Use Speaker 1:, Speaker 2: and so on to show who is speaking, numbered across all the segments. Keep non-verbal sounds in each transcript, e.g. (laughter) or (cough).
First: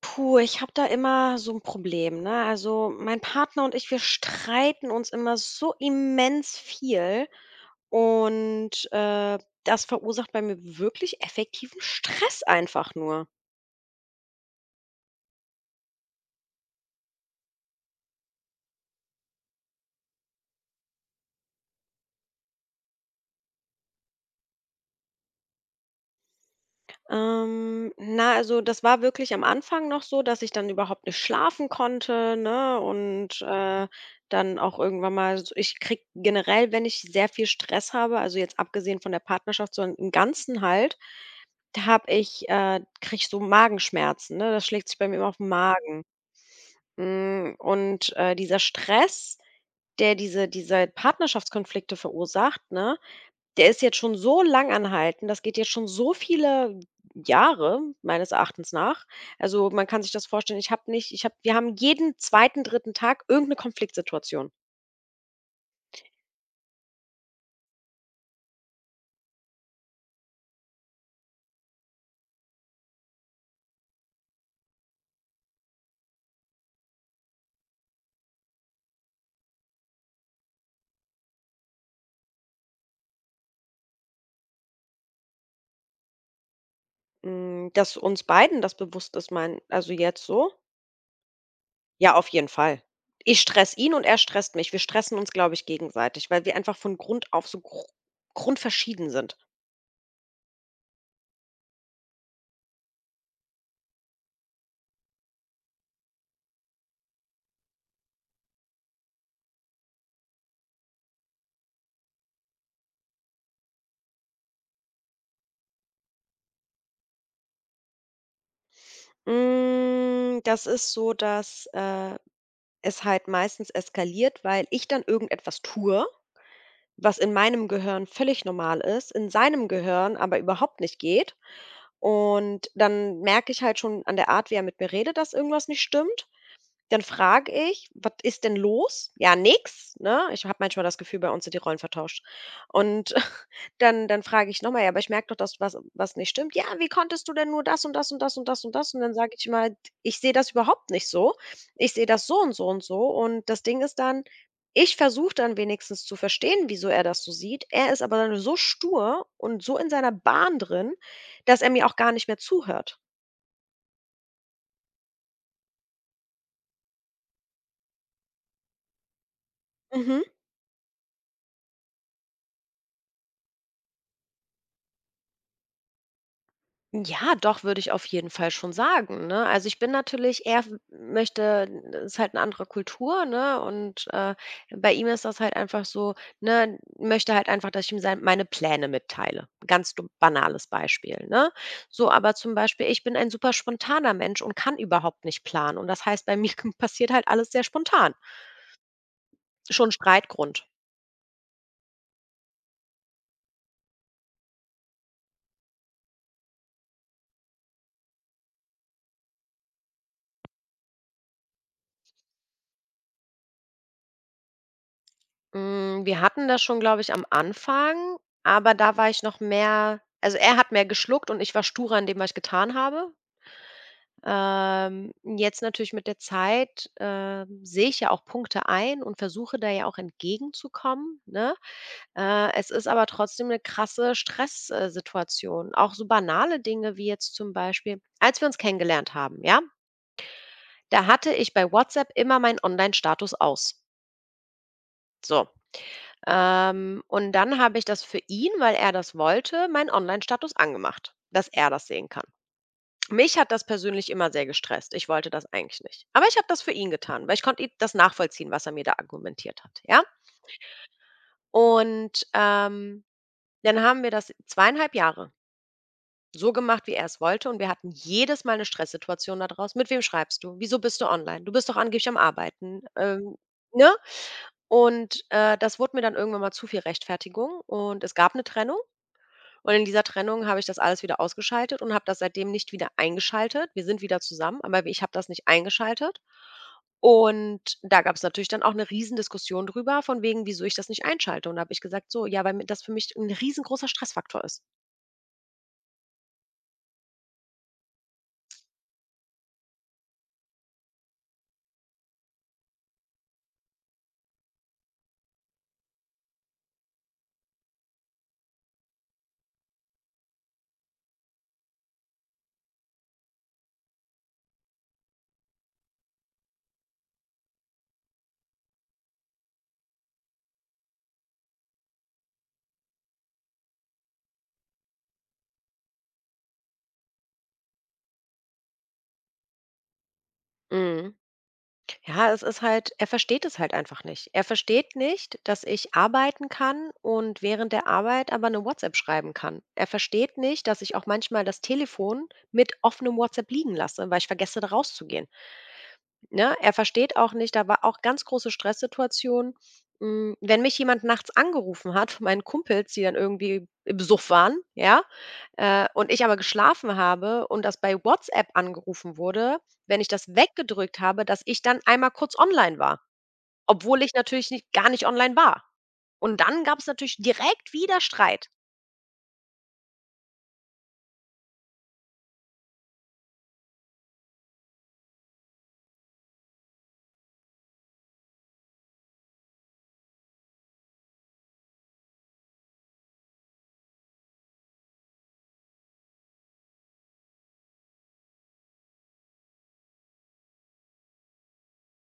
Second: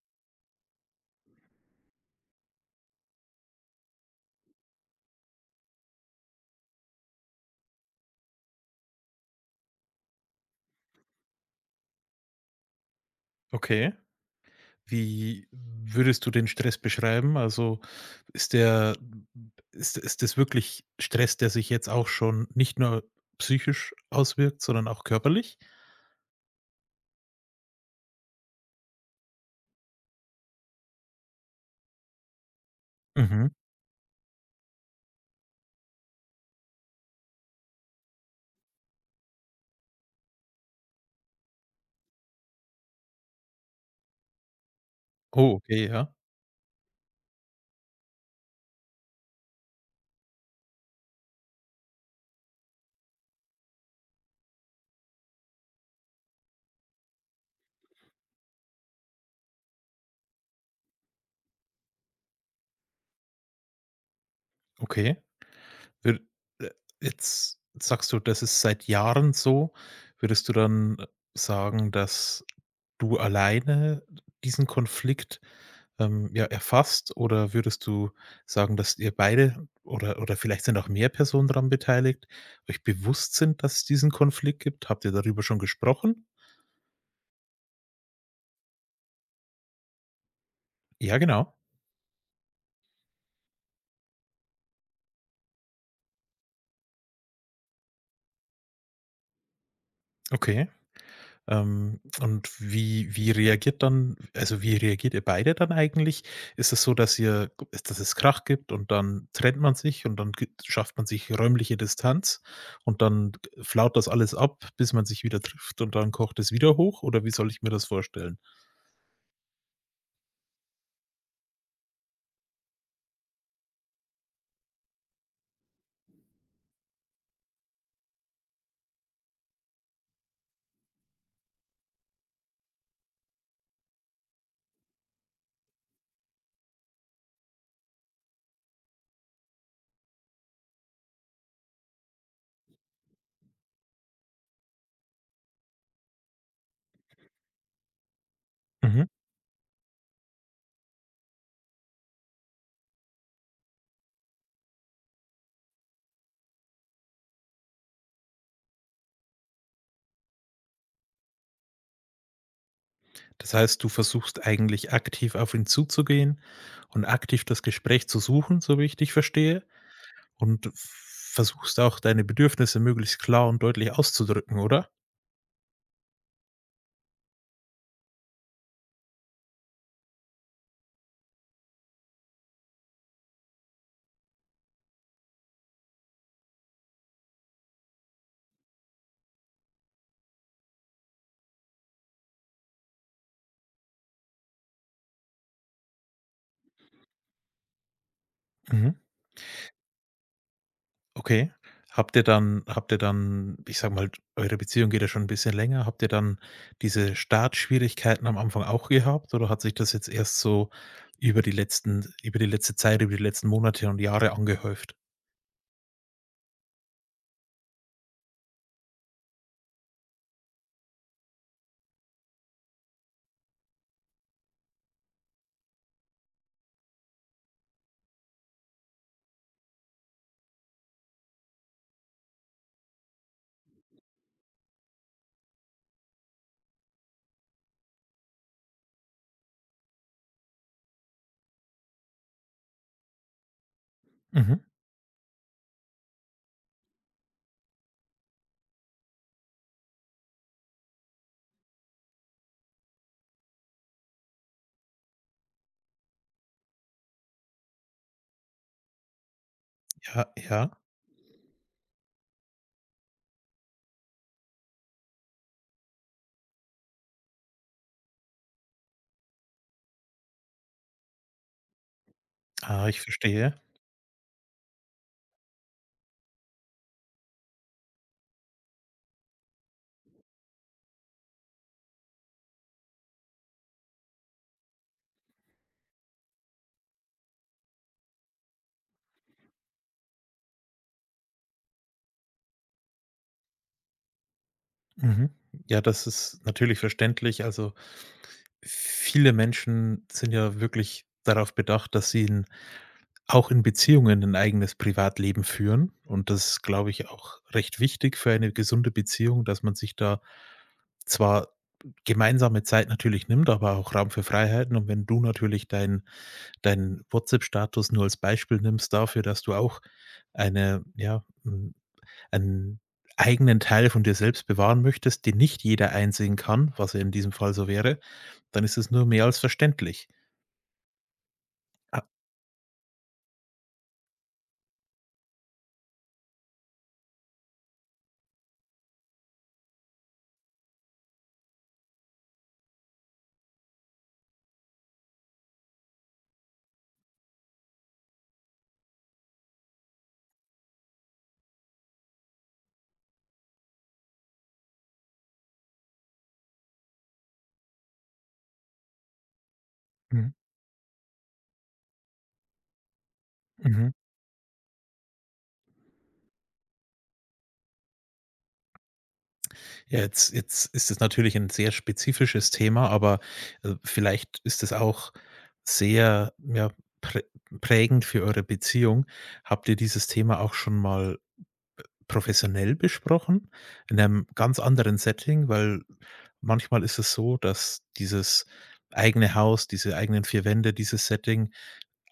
Speaker 1: Puh, ich habe da immer so ein Problem, ne? Also, mein Partner und ich, wir streiten uns immer so immens viel und, das verursacht bei mir wirklich effektiven Stress einfach nur.
Speaker 2: Okay. Wie würdest du den Stress beschreiben? Also, ist der ist das wirklich Stress, der sich jetzt auch schon nicht nur psychisch auswirkt, sondern auch körperlich?
Speaker 1: Na, also, das war wirklich am Anfang noch so, dass ich dann überhaupt nicht schlafen konnte, ne? Und
Speaker 2: Mhm.
Speaker 1: dann auch irgendwann mal, ich krieg generell, wenn ich sehr viel Stress habe, also jetzt abgesehen von der Partnerschaft, sondern im Ganzen halt, krieg ich so Magenschmerzen, ne? Das schlägt sich bei mir immer auf den
Speaker 2: Oh, okay,
Speaker 1: Magen.
Speaker 2: ja.
Speaker 1: Und dieser Stress, der diese Partnerschaftskonflikte verursacht, ne? Der ist jetzt schon so lang anhaltend. Das geht jetzt schon so viele Jahre meines Erachtens nach. Also, man kann sich das vorstellen, ich habe nicht ich habe wir haben jeden zweiten, dritten Tag irgendeine Konfliktsituation.
Speaker 2: Okay. Wür äh, Jetzt sagst du, das ist seit Jahren so. Würdest du dann sagen, dass du alleine diesen Konflikt, ja, erfasst, oder würdest du sagen, dass ihr beide oder vielleicht sind auch mehr Personen daran beteiligt, euch bewusst sind, dass es diesen Konflikt gibt? Habt ihr darüber schon gesprochen?
Speaker 1: Dass uns beiden das bewusst ist, mein also, jetzt so?
Speaker 2: Ja, genau.
Speaker 1: Ja, auf jeden Fall. Ich stress ihn und er stresst mich. Wir stressen uns, glaube ich, gegenseitig, weil wir einfach von Grund auf so grundverschieden sind.
Speaker 2: Okay. Und wie reagiert dann, also, wie reagiert ihr beide dann eigentlich? Ist es so, dass ihr dass es Krach gibt und dann trennt man sich und dann gibt schafft man sich räumliche Distanz und dann flaut das alles ab, bis man sich wieder trifft und dann kocht es wieder hoch, oder wie soll ich mir das vorstellen?
Speaker 1: Das ist so, dass, es halt meistens eskaliert, weil ich dann irgendetwas tue, was in meinem Gehirn völlig normal ist, in seinem Gehirn aber überhaupt nicht geht. Und dann merke ich halt schon an der Art, wie er mit mir redet, dass irgendwas nicht stimmt. Dann frage ich: „Was ist denn los?" „Ja, nix", ne? Ich habe manchmal das Gefühl, bei uns sind die Rollen vertauscht. Und (laughs) dann frage ich noch mal: „Ja, aber ich merke doch, dass was nicht stimmt." „Ja, wie konntest du denn nur das und das und das und das und das?" Und
Speaker 2: Mhm.
Speaker 1: dann sage ich mal: „Ich sehe das überhaupt nicht so. Ich sehe das so und so und so." Und das Ding ist dann, ich versuche dann wenigstens zu verstehen, wieso er das so sieht. Er ist aber dann so stur und so in seiner Bahn drin, dass er mir auch gar nicht mehr zuhört.
Speaker 2: Das heißt, du versuchst eigentlich aktiv auf ihn zuzugehen und aktiv das Gespräch zu suchen, so wie ich dich verstehe,
Speaker 1: Mhm.
Speaker 2: und versuchst auch deine Bedürfnisse möglichst klar und deutlich auszudrücken, oder?
Speaker 1: Ja, doch, würde ich auf jeden Fall schon sagen, ne? Also, ich bin natürlich, er w möchte, das ist halt eine andere Kultur, ne, und, bei ihm ist das halt einfach so, ne, möchte halt einfach, dass ich ihm sein meine Pläne mitteile. Ganz du banales Beispiel, ne? So, aber zum Beispiel, ich bin ein super spontaner Mensch und kann überhaupt nicht planen und das heißt, bei mir (laughs) passiert halt alles sehr spontan.
Speaker 2: Mhm.
Speaker 1: Schon Streitgrund.
Speaker 2: Okay. Habt ihr dann, ich sage mal, eure Beziehung geht ja schon ein bisschen länger. Habt ihr dann diese Startschwierigkeiten am Anfang auch gehabt, oder hat sich das jetzt erst so über die letzte Zeit, über die letzten Monate und Jahre angehäuft?
Speaker 1: Wir hatten das schon, glaube ich, am Anfang, aber da war ich noch mehr also, er hat mehr geschluckt und ich war sturer in dem, was ich getan habe. Ähm, Jetzt natürlich mit der Zeit, sehe ich ja auch Punkte ein und versuche da ja auch entgegenzukommen, ne? Es ist aber trotzdem eine krasse Stresssituation. Auch so banale Dinge wie jetzt zum Beispiel, als wir uns kennengelernt haben, ja, da hatte ich bei WhatsApp immer meinen Online-Status aus.
Speaker 2: Mhm.
Speaker 1: So. Und dann habe ich das für ihn, weil er das wollte, meinen Online-Status angemacht, dass er das sehen kann. Mich hat das persönlich immer sehr gestresst. Ich wollte das eigentlich nicht. Aber ich habe das für ihn getan, weil ich konnte ihm das nachvollziehen, was er mir da argumentiert hat, ja?
Speaker 2: Ja, ja.
Speaker 1: Und, dann haben wir das 2,5 Jahre so gemacht, wie er es wollte, und wir hatten jedes Mal eine Stresssituation daraus. „Mit wem schreibst du? Wieso bist du online? Du bist doch angeblich am Arbeiten",
Speaker 2: Ah, ich verstehe.
Speaker 1: ne? Und, das wurde mir dann irgendwann mal zu viel Rechtfertigung und es gab eine Trennung. Und in dieser Trennung habe ich das alles wieder ausgeschaltet und habe das seitdem nicht wieder eingeschaltet. Wir sind wieder zusammen, aber ich habe das nicht eingeschaltet. Und da gab es natürlich dann auch 'ne Riesendiskussion drüber, von wegen, wieso ich das nicht einschalte. Und da habe ich gesagt: „So, ja, weil mir das für mich ein riesengroßer Stressfaktor ist."
Speaker 2: Mhm. Ja, das ist natürlich verständlich. Also, viele Menschen sind ja wirklich darauf bedacht, dass sie ein auch in Beziehungen ein eigenes Privatleben führen, und das ist, glaube ich, auch recht wichtig für eine gesunde Beziehung, dass man sich da zwar gemeinsame Zeit natürlich nimmt, aber auch Raum für Freiheiten, und wenn du natürlich dein WhatsApp-Status nur als Beispiel nimmst dafür, dass du auch eine ja, hm, einen eigenen Teil von dir selbst bewahren möchtest, den nicht jeder einsehen kann, was ja in diesem Fall so wäre, dann ist es nur mehr als verständlich.
Speaker 1: Mhm.
Speaker 2: Ah,
Speaker 1: Ja, es ist halt er versteht es halt einfach nicht. Er versteht nicht, dass ich arbeiten kann und während der Arbeit aber eine WhatsApp schreiben kann. Er versteht nicht, dass ich auch manchmal das Telefon mit offenem WhatsApp liegen lasse, weil ich vergesse, da rauszugehen. Ne? Er versteht auch nicht. Da war auch ganz große Stresssituation, wenn mich jemand nachts angerufen hat (laughs) von meinen Kumpels, die dann irgendwie im Suff waren, ja, und ich aber geschlafen habe und das bei WhatsApp angerufen wurde, wenn ich das
Speaker 2: mhm,
Speaker 1: weggedrückt habe, dass ich dann einmal kurz online war,
Speaker 2: mhm.
Speaker 1: obwohl ich natürlich nicht gar nicht online war. Und dann gab es natürlich direkt wieder Streit.
Speaker 2: Ja, jetzt ist es natürlich ein sehr spezifisches Thema, aber, vielleicht ist es auch sehr, ja, prä prägend für eure Beziehung. Habt ihr dieses Thema auch schon mal professionell besprochen, in einem ganz anderen Setting? Weil manchmal ist es so, dass dieses eigene Haus, diese eigenen 4 Wände, dieses Setting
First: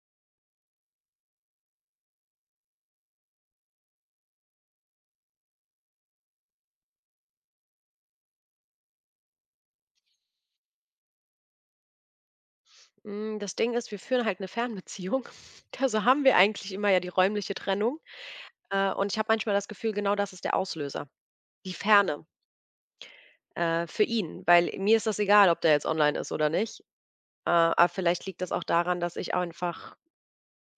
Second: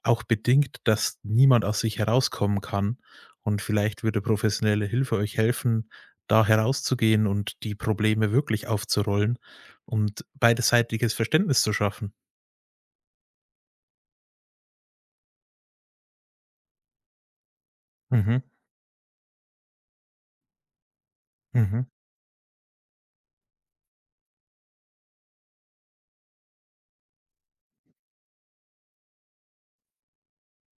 Speaker 2: auch bedingt, dass niemand aus sich herauskommen kann, und vielleicht würde professionelle Hilfe euch helfen, da herauszugehen und die Probleme wirklich aufzurollen und beidseitiges Verständnis zu schaffen.
Speaker 1: Das Ding ist, wir führen halt eine Fernbeziehung. (laughs) Also haben wir eigentlich immer ja die räumliche Trennung,
Speaker 2: Mhm,
Speaker 1: und ich habe manchmal das Gefühl, genau das ist der Auslöser. Die
Speaker 2: mhm,
Speaker 1: Ferne, für ihn, weil mir ist das egal, ob der jetzt online ist oder nicht. Aber vielleicht liegt das auch daran, dass ich einfach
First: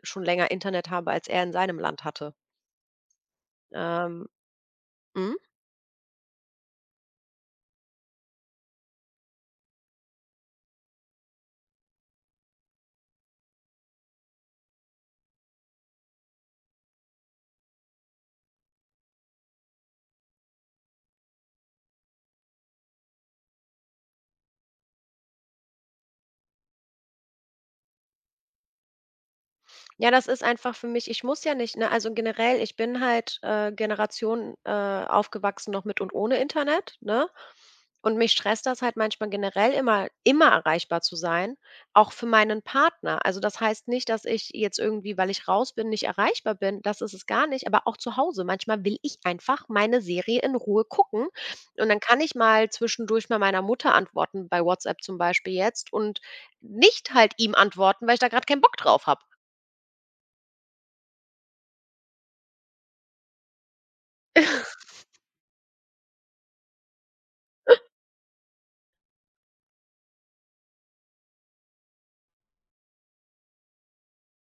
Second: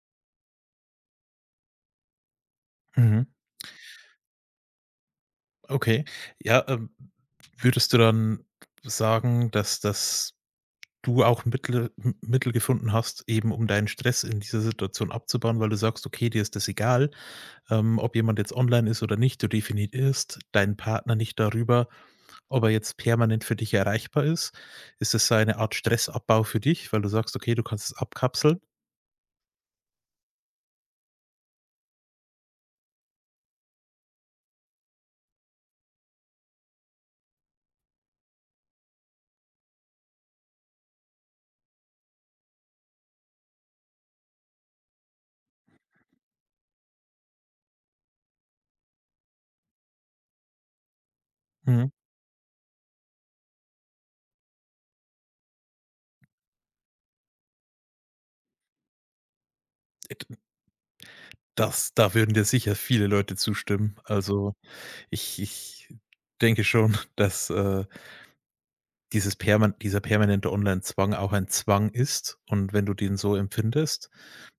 Speaker 1: schon länger Internet habe, als er in seinem Land hatte.
Speaker 2: mhm.
Speaker 1: Ähm mhm.
Speaker 2: Okay. Ja, würdest du dann sagen, dass du auch Mittel gefunden hast, eben um deinen Stress in dieser Situation abzubauen, weil du sagst: „Okay, dir ist das egal, ob jemand jetzt online ist oder nicht. Du definierst deinen Partner nicht darüber, ob er jetzt permanent für dich erreichbar ist? Ist es eine Art Stressabbau für dich, weil du sagst: „Okay, du kannst es abkapseln?“
Speaker 1: Ja, das ist einfach für mich. Ich muss ja nicht, ne? Also, generell, ich bin halt, Generation, aufgewachsen noch mit und ohne Internet, ne? Und mich stresst das halt manchmal generell immer erreichbar zu sein, auch für meinen Partner. Also, das heißt nicht, dass ich jetzt irgendwie, weil ich raus bin, nicht erreichbar bin. Das ist es gar nicht, aber auch zu Hause. Manchmal will ich einfach meine Serie in Ruhe gucken
Speaker 2: Mhm.
Speaker 1: und dann kann ich mal zwischendurch mal meiner Mutter antworten, bei WhatsApp zum Beispiel jetzt, und nicht halt ihm antworten, weil ich da gerade keinen Bock drauf habe.
Speaker 2: D Das da würden dir sicher viele Leute zustimmen. Also, ich denke schon, (laughs) dass, dieses perman dieser permanente Online-Zwang auch ein Zwang ist, und wenn du den so empfindest,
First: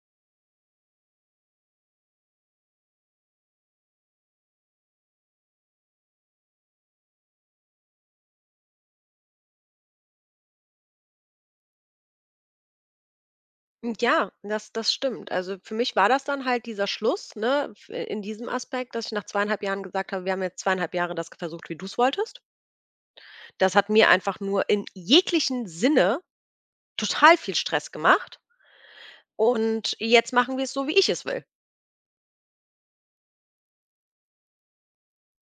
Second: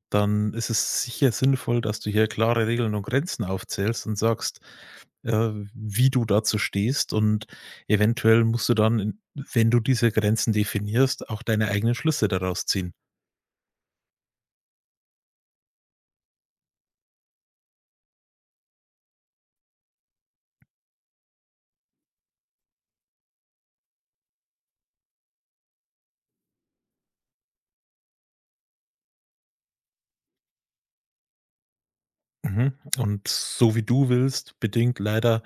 Speaker 2: dann ist es sicher sinnvoll, dass du hier klare Regeln und Grenzen aufzählst und sagst, wie du dazu stehst, und eventuell musst du dann, in wenn du diese Grenzen definierst, auch deine eigenen Schlüsse daraus ziehen.
Speaker 1: Ja, das stimmt. Also, für mich war das dann halt dieser Schluss, ne, f in diesem Aspekt, dass ich nach 2,5 Jahren gesagt habe: „Wir haben jetzt 2,5 Jahre das versucht, wie du es wolltest." Das hat mir einfach nur in jeglichen Sinne total viel Stress gemacht und jetzt machen wir es so, wie ich es will.
Speaker 2: Mhm. Und so, wie du willst, bedingt leider,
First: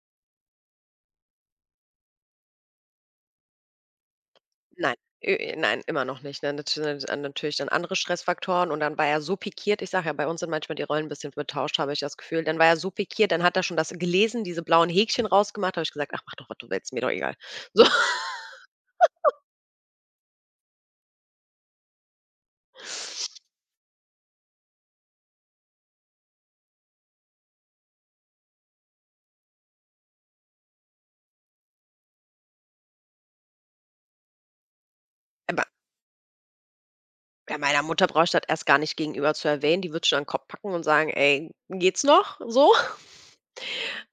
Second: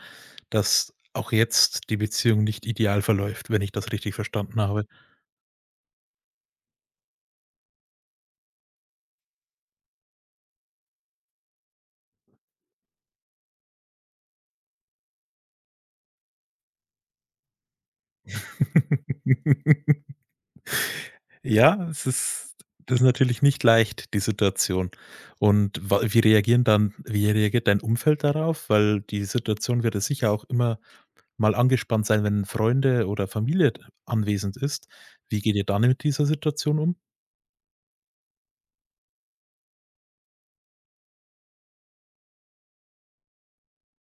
Speaker 2: dass auch jetzt die Beziehung nicht ideal verläuft, wenn ich das richtig verstanden habe.
Speaker 1: Nein, nein, immer noch nicht, ne? Natürlich dann andere Stressfaktoren und dann war er so pikiert. Ich sage ja, bei uns sind manchmal die Rollen ein bisschen vertauscht, habe ich das Gefühl. Dann war er so pikiert, dann hat er schon das gelesen, diese blauen Häkchen rausgemacht, habe ich gesagt: „Ach, mach doch, was du willst, mir doch egal." So.
Speaker 2: (laughs) Ja, es ist das ist natürlich nicht leicht, die Situation. Und wa wie reagieren dann wie reagiert dein Umfeld darauf? Weil die Situation wird ja sicher auch immer mal angespannt sein, wenn Freunde oder Familie anwesend ist. Wie geht
Speaker 1: Aber
Speaker 2: ihr dann mit dieser Situation um?
Speaker 1: ja, meiner Mutter brauche ich das erst gar nicht gegenüber zu erwähnen. Die wird schon an den Kopf packen und sagen: „Ey, geht's noch?" So. (laughs)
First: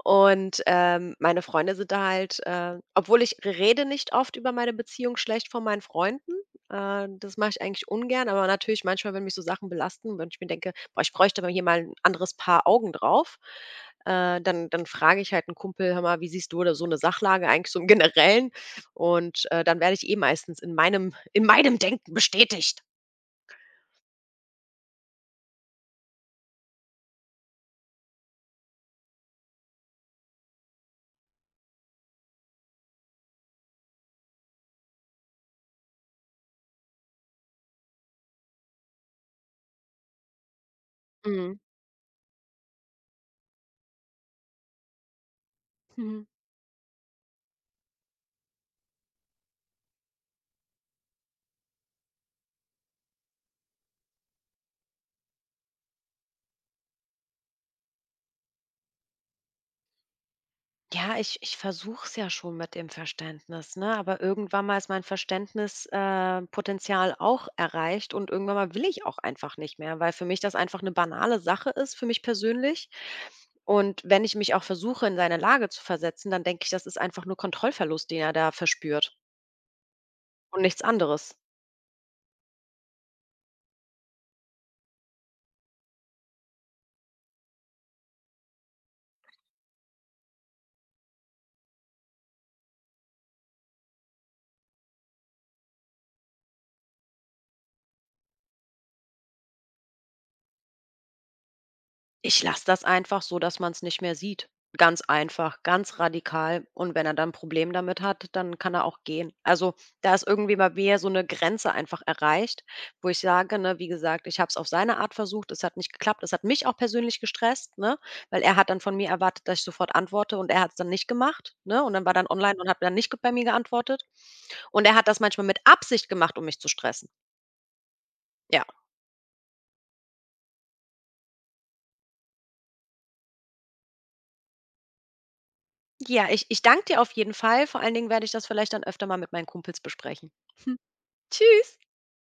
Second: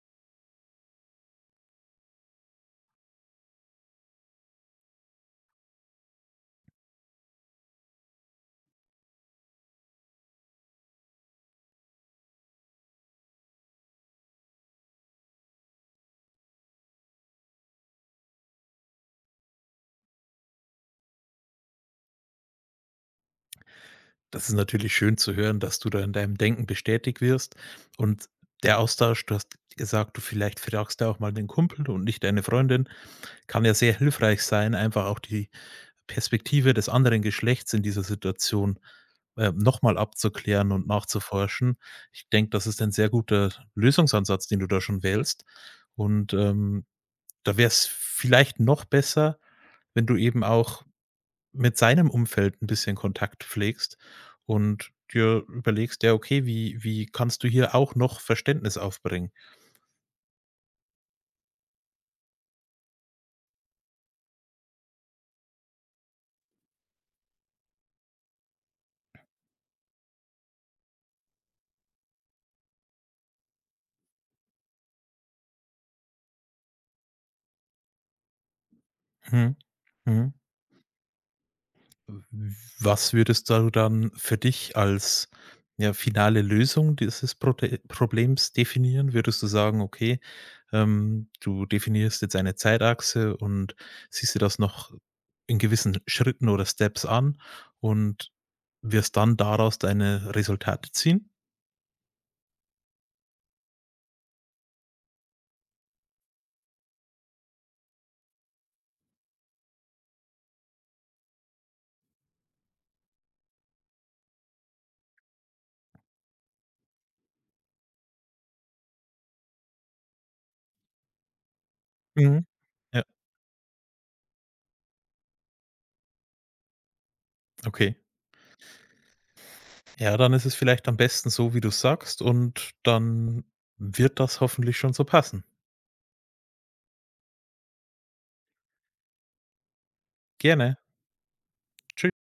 Speaker 1: Und, meine Freunde sind da halt, obwohl, ich rede nicht oft über meine Beziehung schlecht von meinen Freunden. Das mache ich eigentlich ungern, aber natürlich manchmal, wenn mich so Sachen belasten, wenn ich mir denke: „Boah, ich bräuchte aber hier mal ein anderes Paar Augen drauf", dann frage ich halt einen Kumpel: „Hör mal, wie siehst du da so eine Sachlage eigentlich so im Generellen?" Und, dann werde ich eh meistens in meinem Denken bestätigt.
Speaker 2: Das ist natürlich schön zu hören, dass du da in deinem Denken bestätigt wirst, und der Austausch, du hast gesagt, du vielleicht fragst ja auch mal den Kumpel und nicht deine Freundin, kann ja sehr hilfreich sein, einfach auch die Perspektive des anderen Geschlechts in dieser Situation, noch abzuklären und
Speaker 1: Mhm.
Speaker 2: nachzuforschen. Ich denke, das ist ein sehr guter Lösungsansatz, den du da schon wählst.
Speaker 1: Mhm.
Speaker 2: Und, da wäre es vielleicht noch besser, wenn du eben auch mit seinem Umfeld ein bisschen Kontakt pflegst und dir überlegst: „Ja, okay, wie kannst du hier auch noch Verständnis aufbringen?“
Speaker 1: Ja, ich versuche es ja schon mit dem Verständnis, ne? Aber irgendwann mal ist mein Verständnispotenzial, Potenzial auch erreicht und irgendwann mal will ich auch einfach nicht mehr, weil für mich das einfach eine banale Sache ist, für mich persönlich. Und wenn ich mich auch versuche, in seine Lage zu versetzen, dann denke ich, das ist einfach nur Kontrollverlust, den er da verspürt
Speaker 2: Mhm. Mhm.
Speaker 1: und nichts anderes.
Speaker 2: Was würdest du dann für dich als, ja, finale Lösung dieses Prote Problems definieren? Würdest du sagen: „Okay, du definierst jetzt eine Zeitachse und siehst dir das noch in gewissen Schritten oder Steps an und wirst dann daraus deine Resultate ziehen?“
Speaker 1: Ich lasse das einfach so, dass man es nicht mehr sieht. Ganz einfach, ganz radikal. Und wenn er dann 'n Problem damit hat, dann kann er auch gehen. Also, da ist irgendwie bei mir so eine Grenze einfach erreicht, wo ich sage, ne, wie gesagt, ich habe es auf seine Art versucht, es hat nicht geklappt. Es hat mich auch persönlich gestresst, ne, weil er hat dann von mir erwartet, dass ich sofort antworte, und er hat es dann nicht gemacht, ne? Und dann war dann
Speaker 2: Mhm.
Speaker 1: online und hat dann
Speaker 2: Ja,
Speaker 1: nicht bei mir geantwortet. Und er hat das manchmal mit Absicht gemacht, um mich zu stressen.
Speaker 2: okay.
Speaker 1: Ja.
Speaker 2: Ja, dann ist es vielleicht am besten so, wie du sagst, und dann wird das hoffentlich schon so passen.
Speaker 1: Ja, ich danke dir auf jeden Fall. Vor allen Dingen werde ich das vielleicht dann öfter mal mit meinen Kumpels besprechen.
Speaker 2: Gerne.
Speaker 1: Tschüss.
Speaker 2: Tschüss.